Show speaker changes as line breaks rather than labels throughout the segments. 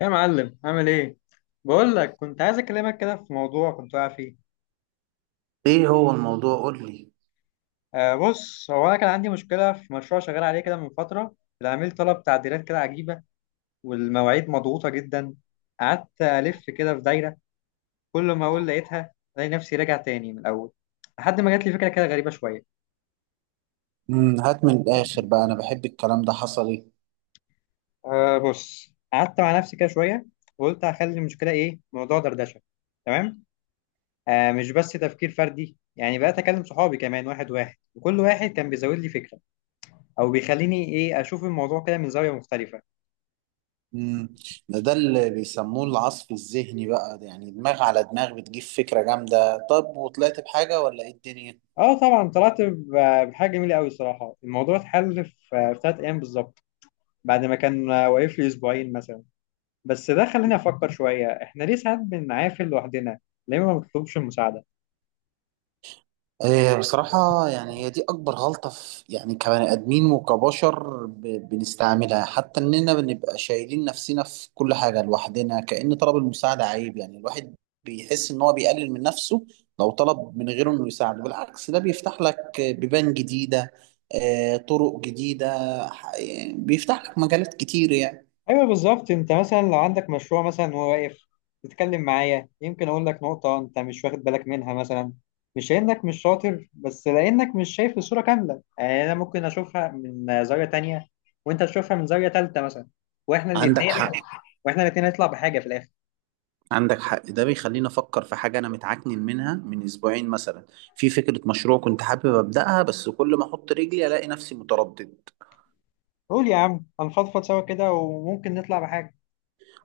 يا معلم عامل ايه؟ بقول لك كنت عايز اكلمك كده في موضوع كنت واقع فيه.
ايه هو الموضوع؟ قول لي.
بص، هو انا كان عندي مشكله في مشروع شغال عليه كده من فتره. العميل طلب تعديلات كده عجيبه، والمواعيد مضغوطه جدا. قعدت الف كده في دايره، كل ما اقول لقيتها الاقي نفسي راجع تاني من الاول، لحد ما جات لي فكره كده غريبه شويه.
هات من الآخر بقى، أنا بحب الكلام ده. حصل إيه؟
بص، قعدت مع نفسي كده شويه وقلت هخلي المشكله ايه موضوع دردشه. تمام. آه، مش بس تفكير فردي، يعني بقيت اكلم صحابي كمان واحد واحد، وكل واحد كان بيزود لي فكره او بيخليني ايه اشوف الموضوع كده من زاويه مختلفه.
امم ده اللي بيسموه العصف الذهني بقى، ده يعني دماغ على دماغ بتجيب فكرة جامدة. طب وطلعت بحاجة ولا إيه الدنيا؟
اه طبعا طلعت بحاجه جميله قوي الصراحه، الموضوع اتحل في 3 ايام بالظبط، بعد ما كان واقف لي اسبوعين مثلا. بس ده خلاني افكر شويه، احنا ليه ساعات بنعافل لوحدنا؟ ليه ما بنطلبش المساعده؟
إيه بصراحة، يعني هي دي أكبر غلطة في، يعني كبني آدمين وكبشر، بنستعملها، حتى إننا بنبقى شايلين نفسنا في كل حاجة لوحدنا، كأن طلب المساعدة عيب. يعني الواحد بيحس إن هو بيقلل من نفسه لو طلب من غيره إنه يساعده. بالعكس، ده بيفتح لك بيبان جديدة. طرق جديدة. يعني بيفتح لك مجالات كتير يعني.
ايوه بالظبط، انت مثلا لو عندك مشروع مثلا وهو واقف تتكلم معايا يمكن اقول لك نقطة انت مش واخد بالك منها مثلا. مش لانك مش شاطر، بس لانك مش شايف الصورة كاملة، يعني انا ممكن اشوفها من زاوية تانية وانت تشوفها من زاوية تالتة مثلا، واحنا
عندك
الاتنين
حق،
واحنا الاتنين نطلع بحاجة في الاخر.
عندك حق، ده بيخليني افكر في حاجه انا متعكنن منها من اسبوعين مثلا. في فكره مشروع كنت حابب ابداها، بس كل ما احط رجلي الاقي نفسي متردد.
قول يا عم، هنفضفض سوا كده وممكن نطلع بحاجة.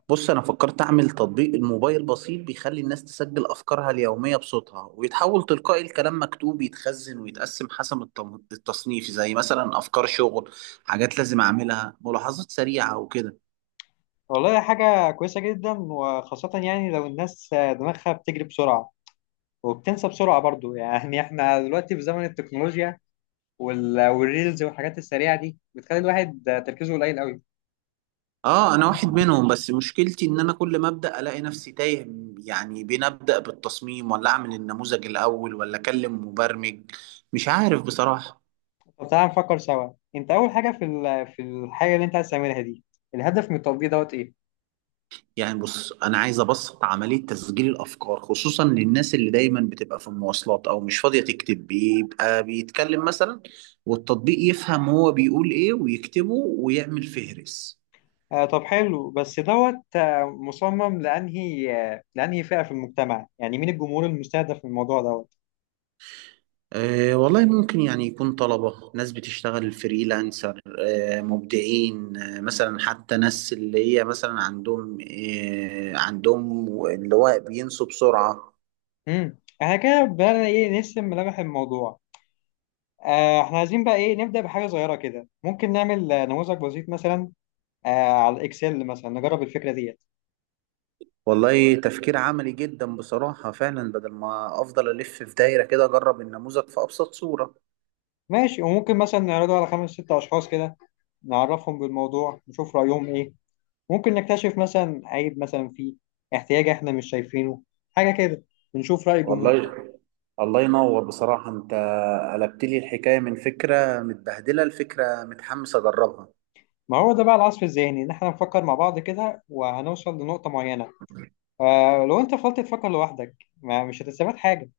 بص، انا فكرت اعمل تطبيق الموبايل بسيط بيخلي الناس تسجل افكارها اليوميه بصوتها، ويتحول تلقائي لكلام مكتوب يتخزن ويتقسم حسب التصنيف، زي مثلا افكار شغل، حاجات لازم اعملها، ملاحظات سريعه وكده.
والله حاجة كويسة جدا، وخاصة يعني لو الناس دماغها بتجري بسرعة وبتنسى بسرعة برضو. يعني احنا دلوقتي في زمن التكنولوجيا والريلز والحاجات السريعه دي بتخلي الواحد تركيزه قليل قوي.
اه، انا واحد منهم، بس مشكلتي ان انا كل ما ابدا الاقي نفسي تايه. يعني بين ابدا بالتصميم، ولا اعمل النموذج الاول، ولا اكلم مبرمج. مش عارف بصراحه.
طب تعالى نفكر سوا، انت اول حاجه في في الحاجه اللي انت عايز تعملها دي، الهدف من التطبيق دوت ايه؟
يعني بص، انا عايز ابسط عمليه تسجيل الافكار، خصوصا للناس اللي دايما بتبقى في المواصلات او مش فاضيه تكتب، بيبقى بيتكلم مثلا والتطبيق يفهم هو بيقول ايه ويكتبه ويعمل فهرس.
آه طب حلو، بس دوت مصمم لانهي فئه في المجتمع؟ يعني مين الجمهور المستهدف في الموضوع دوت؟
أه والله، ممكن يعني يكون طلبة، ناس بتشتغل فريلانسر، مبدعين، مثلا حتى ناس اللي هي مثلا عندهم، عندهم اللي هو بينسوا بسرعة.
احنا كده بدأنا ايه نرسم ملامح الموضوع. احنا عايزين بقى ايه نبدأ بحاجه صغيره كده، ممكن نعمل نموذج بسيط مثلا، على الاكسل مثلا نجرب الفكره دي.
والله تفكير عملي جدا بصراحة، فعلا بدل ما أفضل ألف في دايرة كده، أجرب النموذج في أبسط صورة.
ماشي، وممكن مثلا نعرضه على خمس ست أشخاص كده، نعرفهم بالموضوع نشوف رأيهم إيه، ممكن نكتشف مثلا عيب مثلا فيه، احتياج إحنا مش شايفينه، حاجة كده، ونشوف رأي الجمهور.
والله، الله ينور بصراحة، أنت قلبت لي الحكاية من فكرة متبهدلة لفكرة متحمس أجربها.
ما هو ده بقى العصف الذهني، إن إحنا نفكر مع بعض كده وهنوصل لنقطة معينة. آه لو أنت فضلت تفكر لوحدك ما مش هتستفاد حاجة.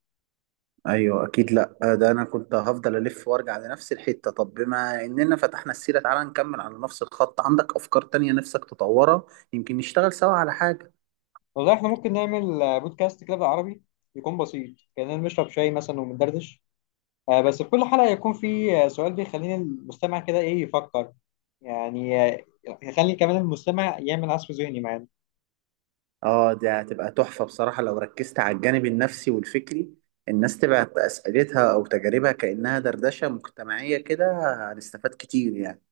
ايوه اكيد. لا، ده انا كنت هفضل الف وارجع لنفس الحته. طب بما اننا فتحنا السيره، تعالى نكمل على نفس الخط. عندك افكار تانية نفسك تطورها؟ يمكن نشتغل سوا على حاجه.
والله إحنا ممكن نعمل بودكاست كده بالعربي، يكون بسيط كأننا بنشرب شاي مثلا وبندردش. بس في كل حلقة يكون في سؤال بيخليني المستمع كده إيه يفكر، يعني آه، يخلي كمان المستمع يعمل عصف ذهني معانا.
اه، دي هتبقى تحفه بصراحه لو ركزت على الجانب النفسي والفكري. الناس تبعت اسئلتها او تجاربها كانها دردشه مجتمعيه كده، هنستفاد كتير يعني.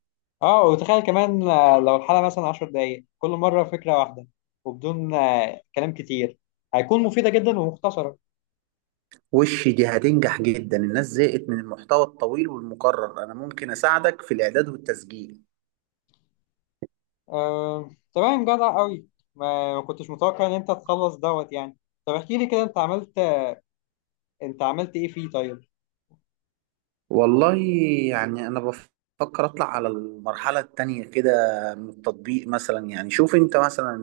اه وتخيل كمان، لو الحلقة مثلا 10 دقايق كل مرة فكرة واحدة، وبدون كلام كتير، هيكون مفيدة جدا ومختصرة.
وش دي هتنجح جدا، الناس زهقت من المحتوى الطويل والمكرر. انا ممكن اساعدك في الاعداد والتسجيل.
تمام جدع قوي، ما كنتش متوقع إن أنت تخلص دوت يعني. طب احكي لي كده، أنت عملت إيه فيه طيب؟
والله، يعني انا بفكر اطلع على المرحله التانية كده من التطبيق، مثلا يعني شوف انت مثلا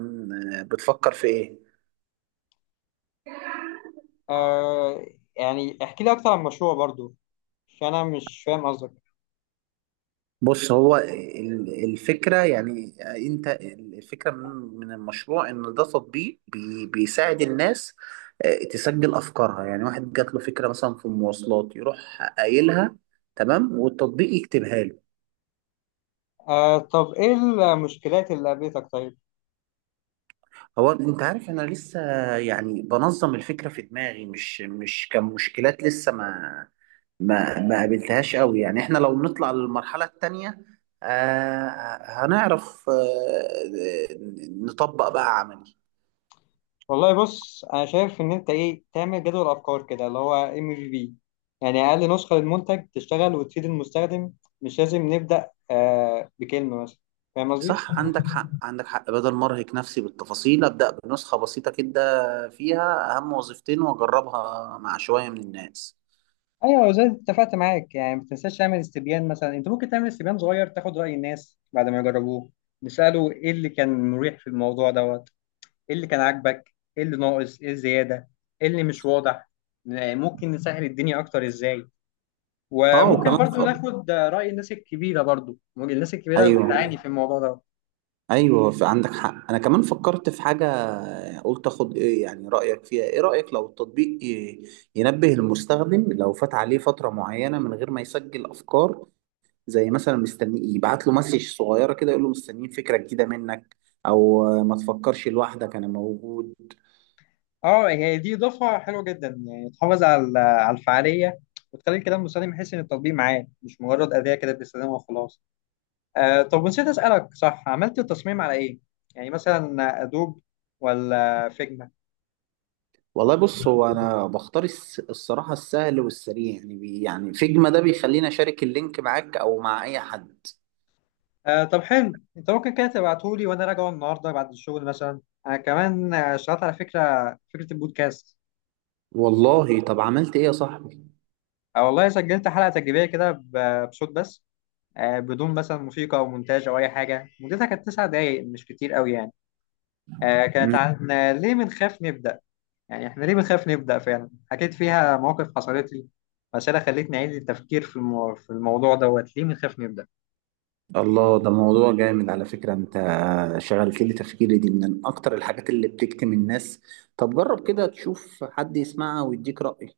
بتفكر في ايه.
آه، يعني احكي لي أكتر عن المشروع برضو، عشان أنا مش فاهم قصدك.
بص، هو الفكره، يعني انت، الفكره من المشروع ان ده تطبيق بيساعد الناس تسجل افكارها. يعني واحد جات له فكره مثلا في المواصلات يروح قايلها، تمام، والتطبيق يكتبها له.
آه طب ايه المشكلات اللي قابلتك طيب؟
هو انت عارف انا لسه، يعني بنظم الفكره في دماغي. مش كمشكلات لسه، ما قابلتهاش قوي، يعني احنا لو نطلع للمرحله التانيه هنعرف نطبق بقى عملي.
والله بص، انا شايف ان انت ايه تعمل جدول افكار كده، اللي هو ام في بي، يعني اقل نسخه للمنتج تشتغل وتفيد المستخدم، مش لازم نبدا بكلمه مثلا. فاهم قصدي؟
صح، عندك حق، عندك حق. بدل ما ارهق نفسي بالتفاصيل، ابدا بنسخه بسيطه كده فيها اهم وظيفتين واجربها مع شويه من الناس.
ايوه زي ما اتفقت معاك، يعني ما تنساش تعمل استبيان مثلا، انت ممكن تعمل استبيان صغير تاخد راي الناس بعد ما يجربوه، نساله ايه اللي كان مريح في الموضوع دوت، ايه اللي كان عاجبك، ايه اللي ناقص، ايه الزياده، ايه اللي مش واضح، ممكن نسهل الدنيا اكتر ازاي.
اه
وممكن
وكمان.
برضو ناخد رأي الناس الكبيرة، برضو الناس الكبيرة
ايوه،
بتعاني في الموضوع ده.
ايوه، عندك حق، انا كمان فكرت في حاجه. قلت اخد ايه يعني، رايك فيها؟ ايه رايك لو التطبيق ينبه المستخدم لو فات عليه فتره معينه من غير ما يسجل افكار، زي مثلا مستني يبعت له مسج صغيره كده، يقول له مستنيين فكره جديده منك، او ما تفكرش لوحدك انا موجود.
اه هي دي إضافة حلوة جدا، يعني تحافظ على الفعالية، وتخلي الكلام المستخدم يحس إن التطبيق معاه، مش مجرد أداة كده بيستخدمها وخلاص. آه طب نسيت أسألك، صح عملت التصميم على إيه؟ يعني مثلا أدوب ولا فيجما؟
والله بص، هو انا بختار الصراحه السهل والسريع، يعني بي يعني فيجما ده بيخليني اشارك اللينك معاك او مع اي حد.
آه طب حلو، أنت ممكن كده تبعتهولي وأنا راجعه النهاردة بعد الشغل مثلا. أنا كمان اشتغلت على فكرة، فكرة البودكاست.
والله، طب عملت ايه يا صاحبي؟
آه والله سجلت حلقة تجريبية كده بصوت بس، بدون مثلا موسيقى او مونتاج او اي حاجه، مدتها كانت 9 دقايق، مش كتير قوي يعني. كانت عن ليه بنخاف نبدا، يعني احنا ليه بنخاف نبدا فعلا، حكيت فيها مواقف حصلت لي، مسألة خلتني أعيد التفكير في في الموضوع دوت، ليه بنخاف نبدأ؟
الله، ده موضوع جامد على فكرة. انت شغلت لي تفكيري، دي من اكتر الحاجات اللي بتكتم الناس. طب جرب كده تشوف حد يسمعها ويديك رأي.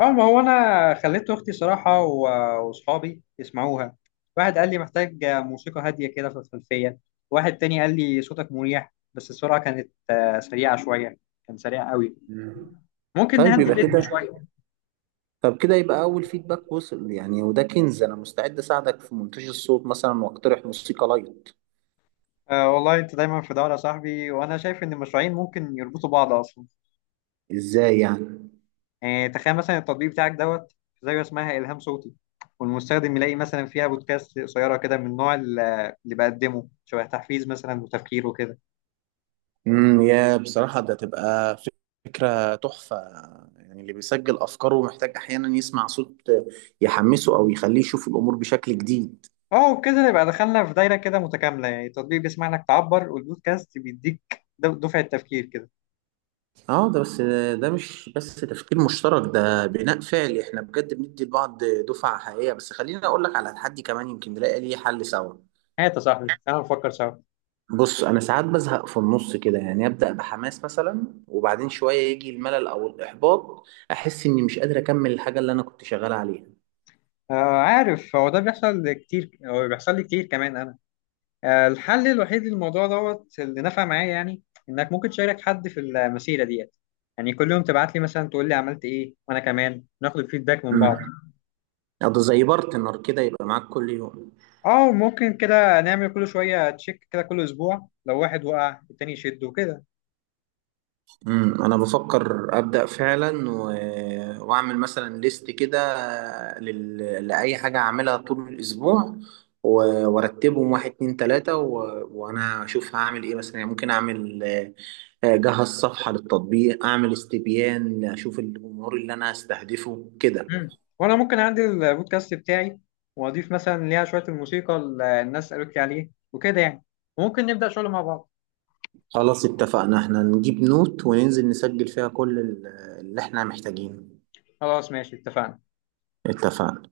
اه ما هو أنا خليت أختي صراحة وأصحابي يسمعوها، واحد قال لي محتاج موسيقى هادية كده في الخلفية، واحد تاني قال لي صوتك مريح بس السرعة كانت سريعة شوية، كان سريع قوي،
مم.
ممكن
طيب،
نهدي
يبقى
الريتم
كده.
شوية.
طب كده يبقى اول فيدباك وصل يعني، وده كنز. انا مستعد اساعدك في مونتاج الصوت مثلا واقترح موسيقى لايت.
أه والله انت دايما في دورة يا صاحبي، وانا شايف ان المشروعين ممكن يربطوا بعض اصلا،
ازاي يعني؟
يعني تخيل مثلا التطبيق بتاعك دوت، زي اسمها الهام صوتي، والمستخدم يلاقي مثلا فيها بودكاست قصيرة كده من النوع اللي بقدمه شبه تحفيز مثلا وتفكير وكده.
يا بصراحة ده تبقى فكرة تحفة. يعني اللي بيسجل أفكاره محتاج أحيانا يسمع صوت يحمسه أو يخليه يشوف الأمور بشكل جديد.
اه وبكده نبقى دخلنا في دايرة كده متكاملة، يعني التطبيق بيسمع لك تعبر والبودكاست بيديك دفعة تفكير كده.
اه، ده بس، ده مش بس تفكير مشترك، ده بناء فعلي. احنا بجد بندي لبعض دفعة حقيقية. بس خليني اقول لك على تحدي كمان يمكن نلاقي ليه حل سوا.
هات يا صاحبي تعال نفكر سوا.
بص، انا ساعات بزهق في النص كده، يعني ابدا بحماس مثلا وبعدين شوية يجي الملل او الاحباط، احس اني مش قادر اكمل الحاجة اللي انا كنت شغال عليها.
آه عارف، هو ده بيحصل كتير، هو بيحصل لي كتير كمان. الحل الوحيد للموضوع دوت اللي نفع معايا يعني، انك ممكن تشارك حد في المسيره ديت، يعني كل يوم تبعت لي مثلا تقول لي عملت ايه، وانا كمان ناخد الفيدباك من بعض.
امم ده زي بارتنر كده يبقى معاك كل يوم.
اه ممكن كده نعمل كل شويه تشيك كده كل اسبوع، لو واحد وقع التاني يشده وكده.
انا بفكر ابدا فعلا واعمل مثلا ليست كده لل... لاي حاجه اعملها طول الاسبوع، و... وارتبهم واحد اتنين تلاته، وانا اشوف هعمل ايه مثلا. يعني ممكن اعمل، اجهز صفحه للتطبيق، اعمل استبيان، اشوف الجمهور اللي انا هستهدفه كده.
مم. وانا ممكن اعدل البودكاست بتاعي واضيف مثلا ليها شويه الموسيقى اللي الناس قالت لي عليه وكده يعني، ممكن نبدا شغل مع بعض.
خلاص اتفقنا، احنا نجيب نوت وننزل نسجل فيها كل اللي احنا محتاجينه.
خلاص ماشي اتفقنا.
اتفقنا.